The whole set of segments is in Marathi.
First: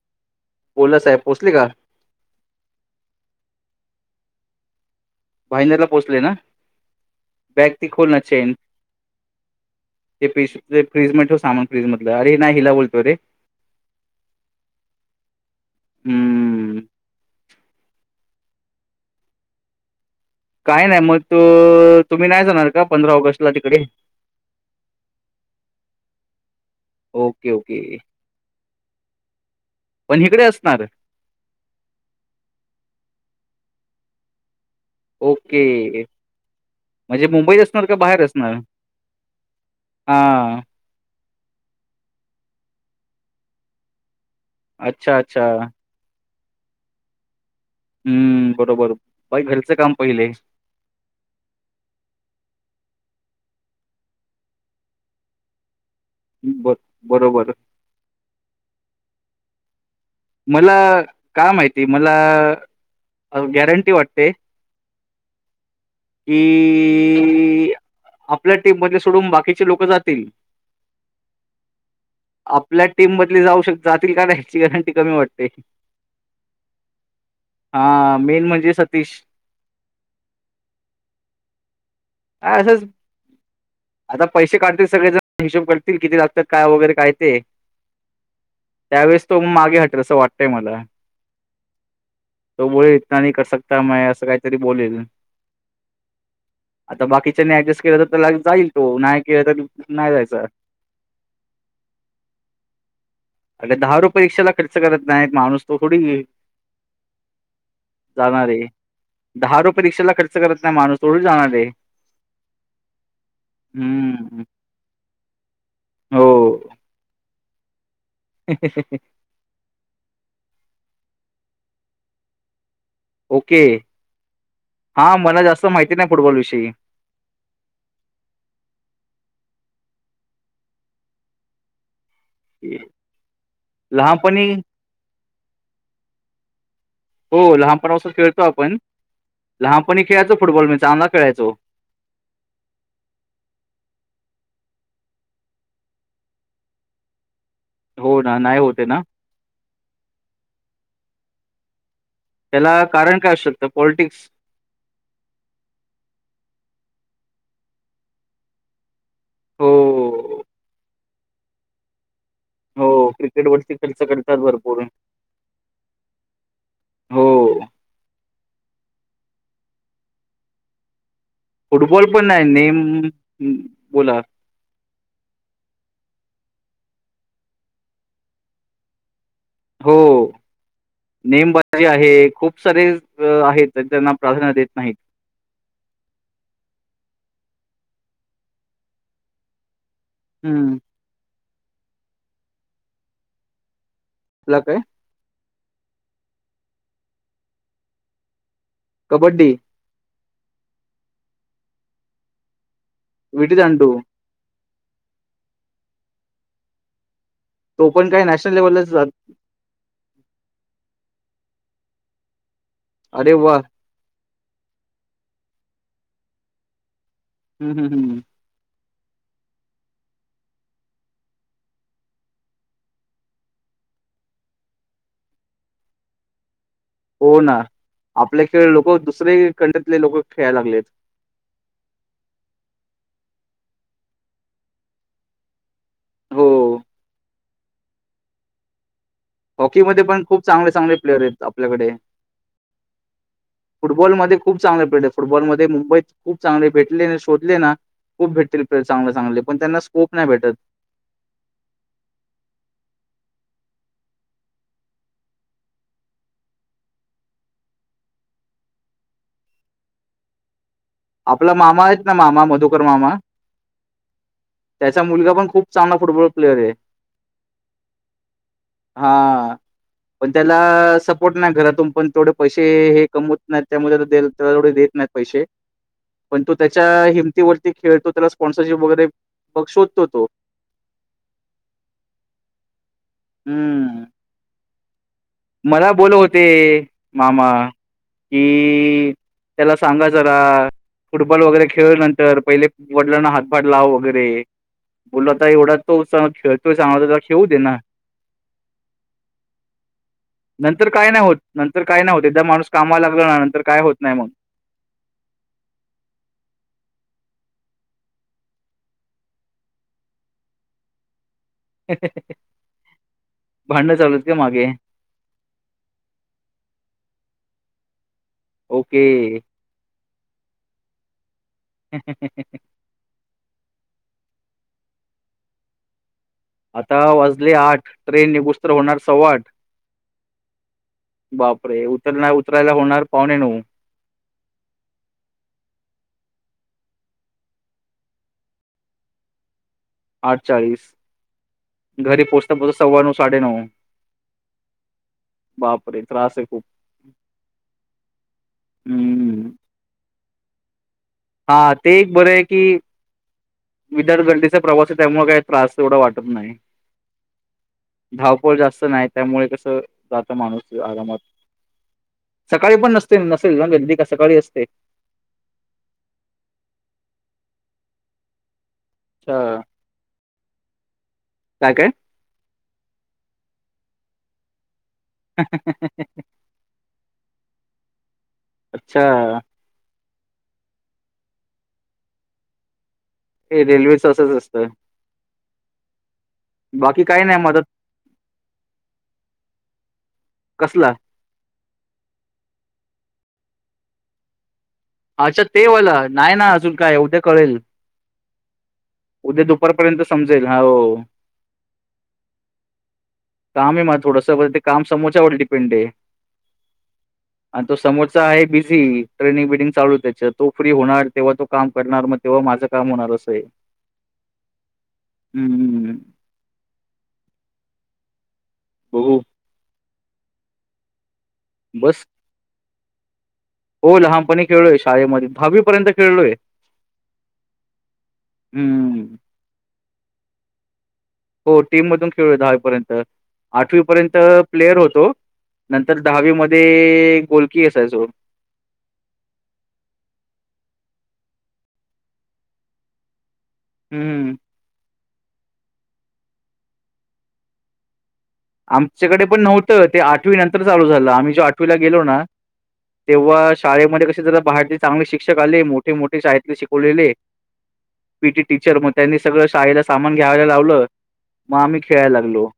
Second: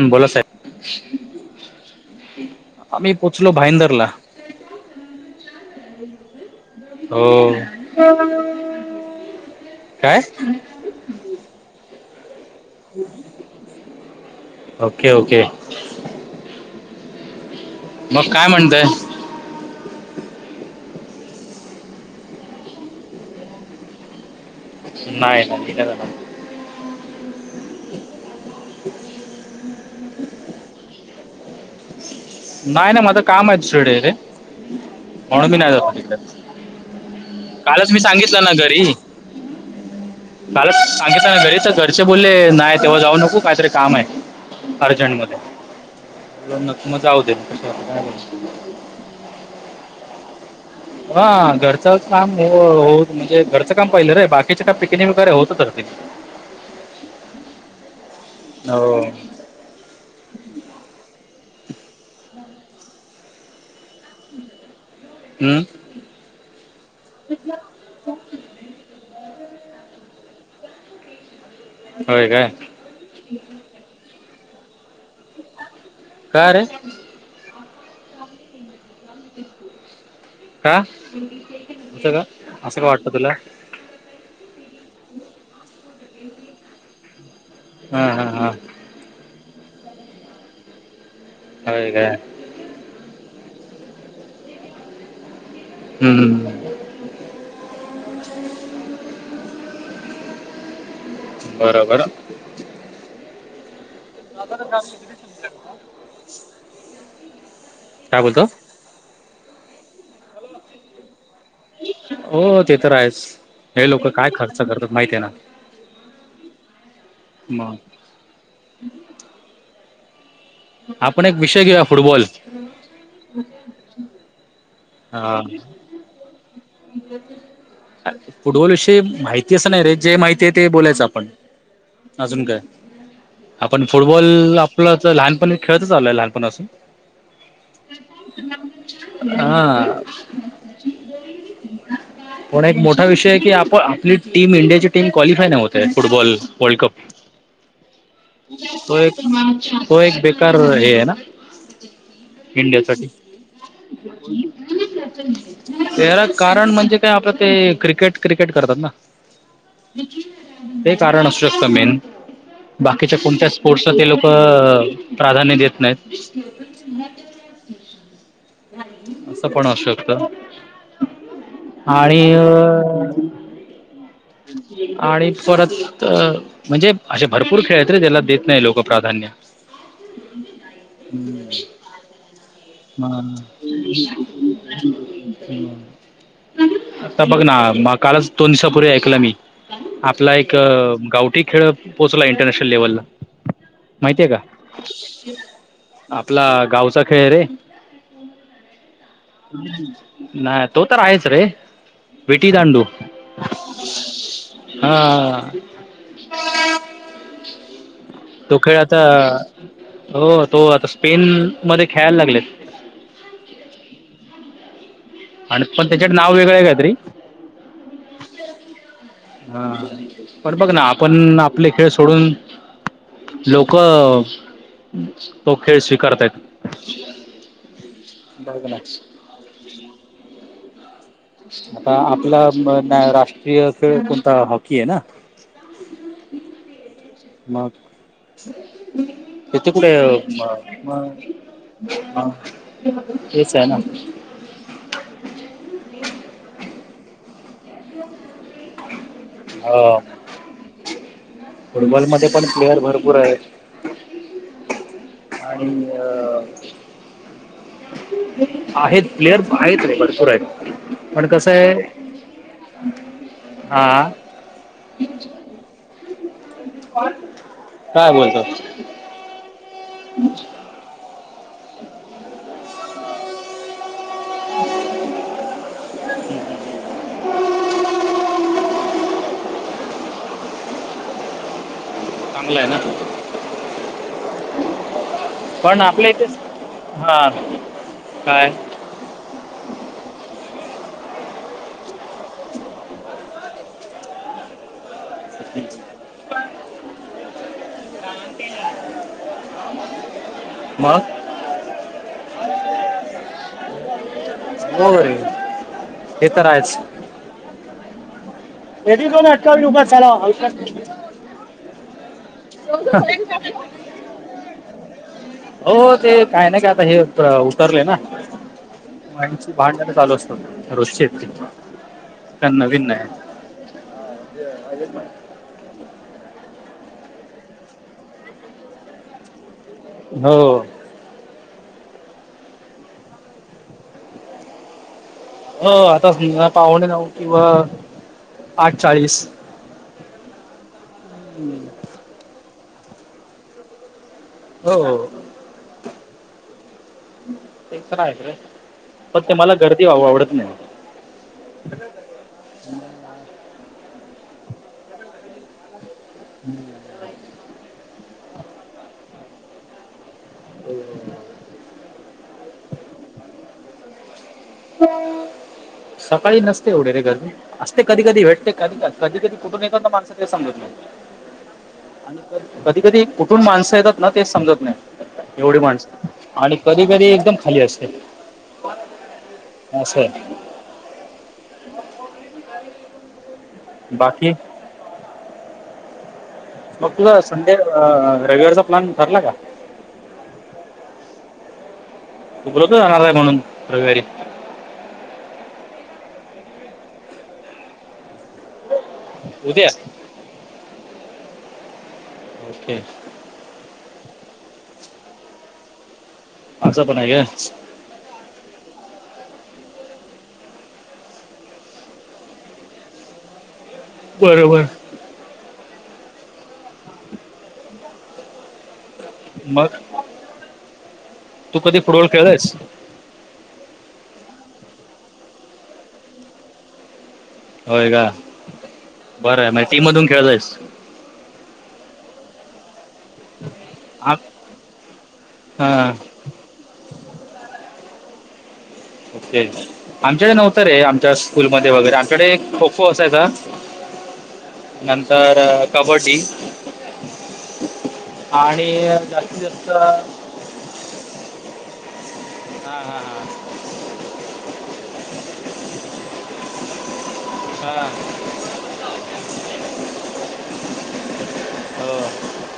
ह बोला बोला साहेब पोचले का आम्ही पोहोचलो भाईंदर ला. भाहिनेरला पोचले ना. हो वक्ती खोलण्याचे काय हेप फ्रीज म ठेव सामान फज मध अरे नाही हिला बोलतो रे ओके ओके हम्म मग काय म्हणतय. काही नाही मग त तुम्ही नाही जाणार का पंधरा ऑगस्ट ला तिकडे नाही नाही का जाणार. ओके ओके ह पण इकडे असणार. नाहीय ना मझ काम आहेत शेड रे म्हणून मी नाही ओके जातो त म्हणजे मुंबईत असणार कालच का मी बाहेर सांगितलं ना असणार घरी हा काला सांगितता ना घरी तर घरचे बोलले नाही तेव्हा जाऊ नको काहीतरी काम आहे. अच्छा अर्जंट मध्ये अच्छा न मग जाऊ देल हम्म बरोबर बाई घरचं काम पहिलेय. हा घरचं काम हो म्हणजे घरचं काम पहिलं रे बाकीचे काय पिकनिक वगैरे होत त बर. बरोबर. हो. मला का माहिती मला गॅरंटी वाटते. हम्म. कि आपल्या टीम मधले सोडून बाकीचे लोक जातील. होय का? आपल्या टीममधली जाऊ शक जातील का नाही याची गरंटी कमी वाटते. का र हा मेन म्हणजे सतीश का अस का काय असं असंच का वाटत तुला? आता पैसे काढतील सगळे ज हिशोब करतील किती लागतात काय वगैरे काय ते हा हा हा त्यावेळेस तो मागे हटेल असं वाटतंय मला हो का? तो बोल इतना नाही कर शकता म असं काहीतरी बोलेल. हम्म. आता बाकीच्यानी ऍडजस्ट केलं तर तर जाईल तो नाही के तर नाही जायच. बरोबर. अग दहा रुपे परीक्षेला खर्च करत नाही माणूस तो थोडी काय बोलतो जाणार आहे. दहा रुपये परीक्षेला खर्च करत नाही माणूस तेथढच जाणार आहे. हो ते तर आहेच हे लोक काय हम्म. खर्च करतात माहित आहे ना. [unintelligible] ह. आपण एक विषय घेऊया फुटबॉल ओके हा मला जास्त माहिती नाही फुटबॉल विषयी फुटबॉल विषयी माहिती असं नाही रे जे माहिती आहे ते बोलायचं आपण अजून काय? आपण लहानपणी फुटबॉल आपलं तर लहानपणी खेळतच आलोय लहानपण असून हो लहानपणापासून खेळतो आपण लहानपणी खेळायचो फुटबॉल म चांगला खेळायचो. ह. पण एक मोठा विषय की आप आपली टीम इंडियाची टीम क्वालिफाय नाही होते फुटबॉल वर्ल्ड कप हो ना, नाही होते ना. त एक त एक बेकार हे आहे ना. त्याला इंडियासाठी. कारण काय असू शकतं पॉलिटिक्स त्याला कारण म्हणजे काय आपलं ते क्रिकेट क्रिकेट करतात ना. हो. ते कारण असू शकतं मेन हो, बाकीच्या कोणत्या क्रिकेटवरती स्पोर्ट्स खर्च ते लोक करतात भरपूर. प्राधान्य देत नाहीत. हो, असं पण असूकत फुटबॉल पण नाही नेम बोला. आणि परत म्हणजे असे भरपूर खेळातरी त्याला देत नाही लोक प्राधान्य हो. नेमबाजी आहे खूप सारे हा आहेत त्यां त्यांना प्राधान्य देत नाहीत. बघ ना कालच दोन दिवसापूर्वी ऐकलं मी आपला एक हं. गावठी खेळ पोहोचला इंटरनॅशनल लेव्हलला माहितीय का? तुला काय? आपला गावचा खेळ रे कबड्डी, नाही. तो तर आहेच रे विेटी दांडू वट तडू हा. तो पण काय नाही. तो खेळ आता हो तो आता स्पेल मध्ये खेळायला लागलेत. अरे वा आणि पण त्याच्या नाव वेगळं काय तरी हम् हम हमम. हा पन बघ ना आपण आपले खेळ सोडून लोक तो खेळ स्वीकारतय. हो ना आपले खेळ ना लोक दुसरेही खंडतले लोक खेळायला लागलेत. आता आपला राष्ट्रीय खेळ कोणता हॉकी आहे ना हो मग इथ कुटे हॉकीमध्ये पण खूप चांगले-चांगले प्लेयर आहेत आपल्याकडे. मग इच आहे ना फुटबॉलमध्ये खूप चांगले प्लेड फुटबॉलमध्येध् मुंबईत खूप चांगले भेटले शोधले ना खूप भेटतील चांगले चांगले पण त्यांना स्कोप नाही भेटत. फुटबॉल मध्ये पण प्लेअर भरपूर आहेत. आणि अ आहेत प्लेअर आहेत रे भरपूर आहेत. पण कसं आपला आहे मामा आहेत ना मामा मध मामा हा त्याचा मुलगा पण खूप चांगला फुटबॉल प्लेयर आहे. काय बोलतो. हा पण त्याला सपोर्ट नाय करत तुम्ही पण थोडे पैसे हे कमवत. नाही त्यामुळे त्याला थोढे देत नाहीत पैसे पण तो त्याच्या हिमतीवरती खेळतो त्याला स्पॉन्सरशिप वगैरे मघ शोधतो तो चांगलं आहे ना हम्म पण मला आपल्या बोल इथे होते हा मामा की काय त्याला सांगा जरा. फुटबॉल वगैरे खेळू नंतर पहिले वडिलांना हातभार लाव वगैरे बोल होता एवढा तो खेळतोय सांगता खेळू दे ना का ते नंतर काय नाही होत नंतर काय नाही होत एकदा माणूस कामाला लागला ना नंतर काय होत नाही मग हो रे ते तर आहेच. हे दोन अठावी उभ ला ह हो का? भांडण चालू आहेत का मागे हो ते काय नाही का आता हे उतरले ना ओके भांडन चालू असतो रोजची आहे ती काय नवीन नाही. अजित आता वाजले आठ ट्रेन निगतोसर होणार सव्वाट हो बापरे उतरला उतरायला होणार पाहुणे नऊ हो आता पावुणे नऊ किंवा आठ चाळीस आठ चाळीस हम्म घरी पोहचता पोहचता स्वा नऊ साडे नऊ. हो बापर त्रास आहे खूप ते खरा आहे खर पक्त ते हम्म. मला गर्दी व आवडत नाही. हा ते एक बरं आहे की विदर्थगडीचा प्रवास आहे त्यामुळे काय त्रास तेवढा वाटत नाही धावपळ जास्त नाही त्यामुळे कस. जात माणूस आरामात सकाळी पण नसते नसेल गर्दी का सकाळी असते. सकाळी नसते एवढे रे गर्दी असते कधी कधी भेटते कधी कधी कधी कधी अच्छा कुठून येतो ना माणस सांगितलं का काे आणि कधी कधी कुठून माणसं येतात ना ते समजत नाही एवढी माणस आणि कधी कधी एकदम खाली असते अच्छा मशे हे रेल्वेच असंच बाकी असत मग तुझा संडे रेग्युलरचा प्लॅन ठरला का कसला उलत जाणार आहे म्हणून रविवारी अच्छा ते वाला नाही ना अजून काय एवद्या कळेल उद्या दुपारपर्यंत समजेल हो ओके काम आहे मझ थडसं ते काम समोच्यावर डिपेंड आहे आस पण आहे ग आणि तो समोरचा आहे बिझी ट्रेनिंग बिनिंग चालू त्याच तो फ्री होणार तेव्हा तो काम करणार मग हो माझं काम होणारच आहे बरोबर हम् हम् बहू मग तू कधी बस फुटबॉल खेळलायस हो लहानपणी खेळलोय शाळेमध्ये भावीपर्यंत खेळलोय होय का हम्म बरं आहे म टीम मधून खेळ जायस हो टीम मधून खेळूया दहावीपर्यंत आठवीपर्यंत प्लेयर होतो हां नंतर दहावी मध्ये गोलकी असायचो े आमच्याकडे नव्हतं रे आमच्या स्कूलमध्येध्ये वगैरे आमच्याकडे खो खो असाय का हम्म नंतर कबड्डी आणि आमच्याकडे जास्तीत पण जास्त नव्हतं ते आठवी नंतर चालू झालं आम्ही जो आठवीला गेलो ना हा हा ह तेव्हा शाळेमध्ये कसे जरा बाहेरले चांगले शिक्षक आले मोठे मोठे शाळेतले शिकवलेले हा पी टी टीचर मग त्यांनी सगळं शाळेला सामान घ्यावायला लावलं मग आम्ही खेळायला हो लागलो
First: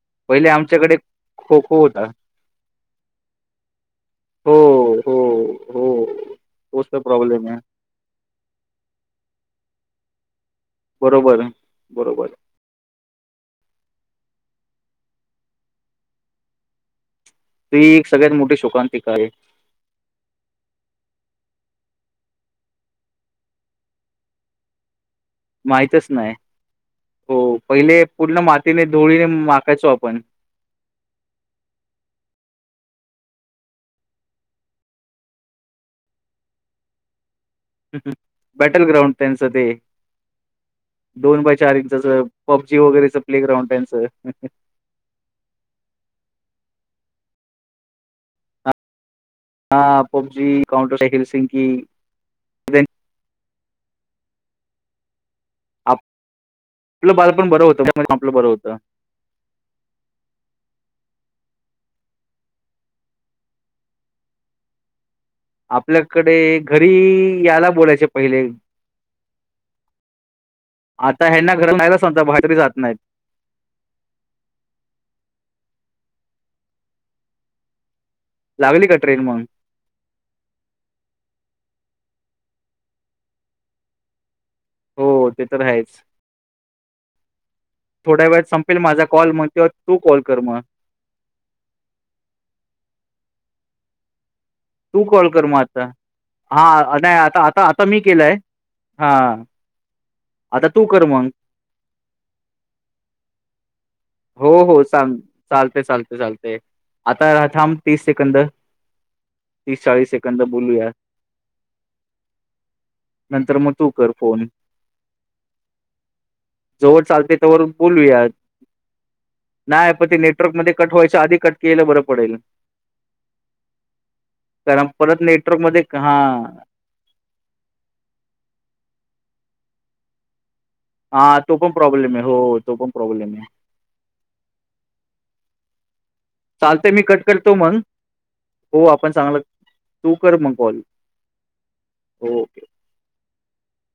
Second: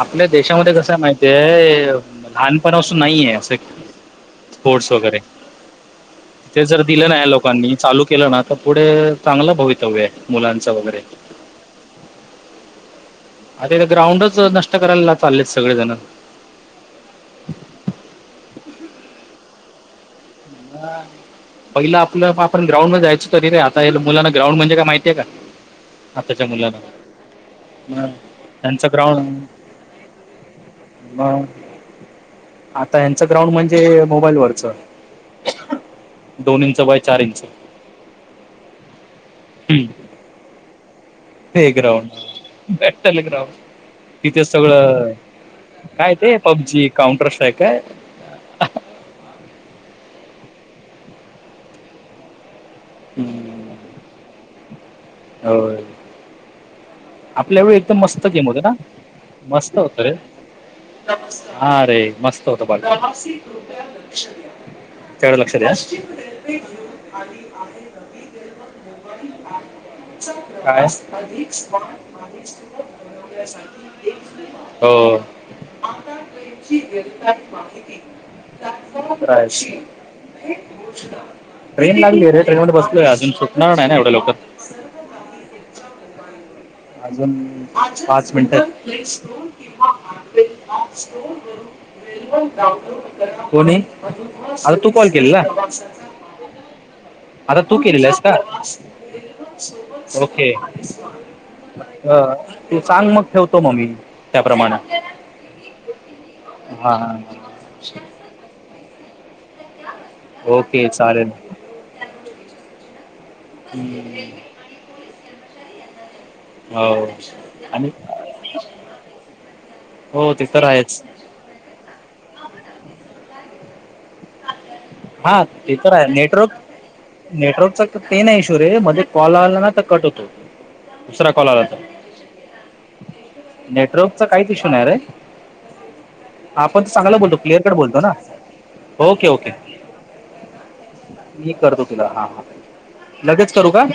आपल्या पहिले देशामध्ये आमच्याकडे कसं खो खो माहितीय होता लहानपणाासून नाहीये असं हो स्पोर्टस हो वगैरे हो ते जर तोच तर दिलं नाही प्रॉब्लेम आहे लोकांनी चालू केलं ना तर पुढे चांगलं भवितव्य आहे मुलांचा बरोबर बरोबर आता ग्राउंडच नष्ट करायला चाललेत सगळेजण ती एक सगळ्यात मोठी शोकांतिक आहे म पहिलं आपलं आपण ग्राउंड मध्ये जायचं तरी रे आता मुलांना ग्राउंड म्हणे काय माहितीय का माहितच नाही आताच्या मुलांना हो पहिले मग पूर्ण मातीने त्यांचं धुळीने ग्राउंड माकायचो आपण आता यांचं ग्राउंड म्हणजे मोबाईल वरच दोन इंच बाय चार इंच ह् बॅटल ग्रउंड त्यांनसते दोन बाय हे चार इंचाच ग्राउंड पबजी वगैरेच प्ले ग्राउंड त्यांचं आप कायं ते पबजी काउंटर स्ट्रायकायं हां पब्जी काउंटर हंल सिंग कीं हम्मं हो आपलं बालपण बरं आपल्यां वेळी होतं एकदंम मस्तं आपलं गेम बरं होते होतं नां मस्तं होतं रे हां रे मस्तं होतं बघं आपल्यांकडे घरी यांलां बोलायचे पहिले आता ह्यांना घरून जायला सांगता बाहेर तरी कायं जात नाहीत. हो लागली का ट्रेन मग? [unintelligible] ट्रेन लागली रे ट्रेन मध्यें बसलोय अजूंन सुटणांर नाहीं नां एवढ्यां लवकर हो ते तरं आहेचं अजूंन पांच वेळात मिनिट संपेल माझा कॉल मग तेव्हा तू कॉल कर मग. कोणी आता तूं काॅल केलेलां आहे हां नाहीं आतां आता आतां मी केलंय हांय ओके अ ते सांग मंग ठेवतो मंग मी हो त्याप्रमाणे हो चाल चालते चालते चालते हां हां आतां ठांम तीस सेकंद तीस चाळीसं सेकंद ओके बोलूया. चालेल नंतर मंग तूं करं हम्म, फोन जवळं हो चालतें तेवरं आणि बोलू यांत नाहीं पणं ते हो नेटवर्क तर मध्यें कंट आहेच व्हायचं आधी कंट केलं बरं पडेलं कारणं परंत नेटवर्क मध्यें हां नेटवर्कचां तरं ते नाहीं इशू रे मध्यें कॉल आलां नां तरं कंट होतो दुसरा हां कॉल तो आला पणं तर प्रॉब्लेम आहे हो तो पणं प्रॉब्लेम आहे नेटवर्कचा काहींचं इश्यू नाहीं रे आपणं चालतं आहे मी चांगलं कट बोलतो करतो क्लिअर कंट मग बोलतो नां हो आपण ओके चांगलं ओके तू कर मग कॉल मी करतों तुलां हां हां हो थँ लगेचं करूं कां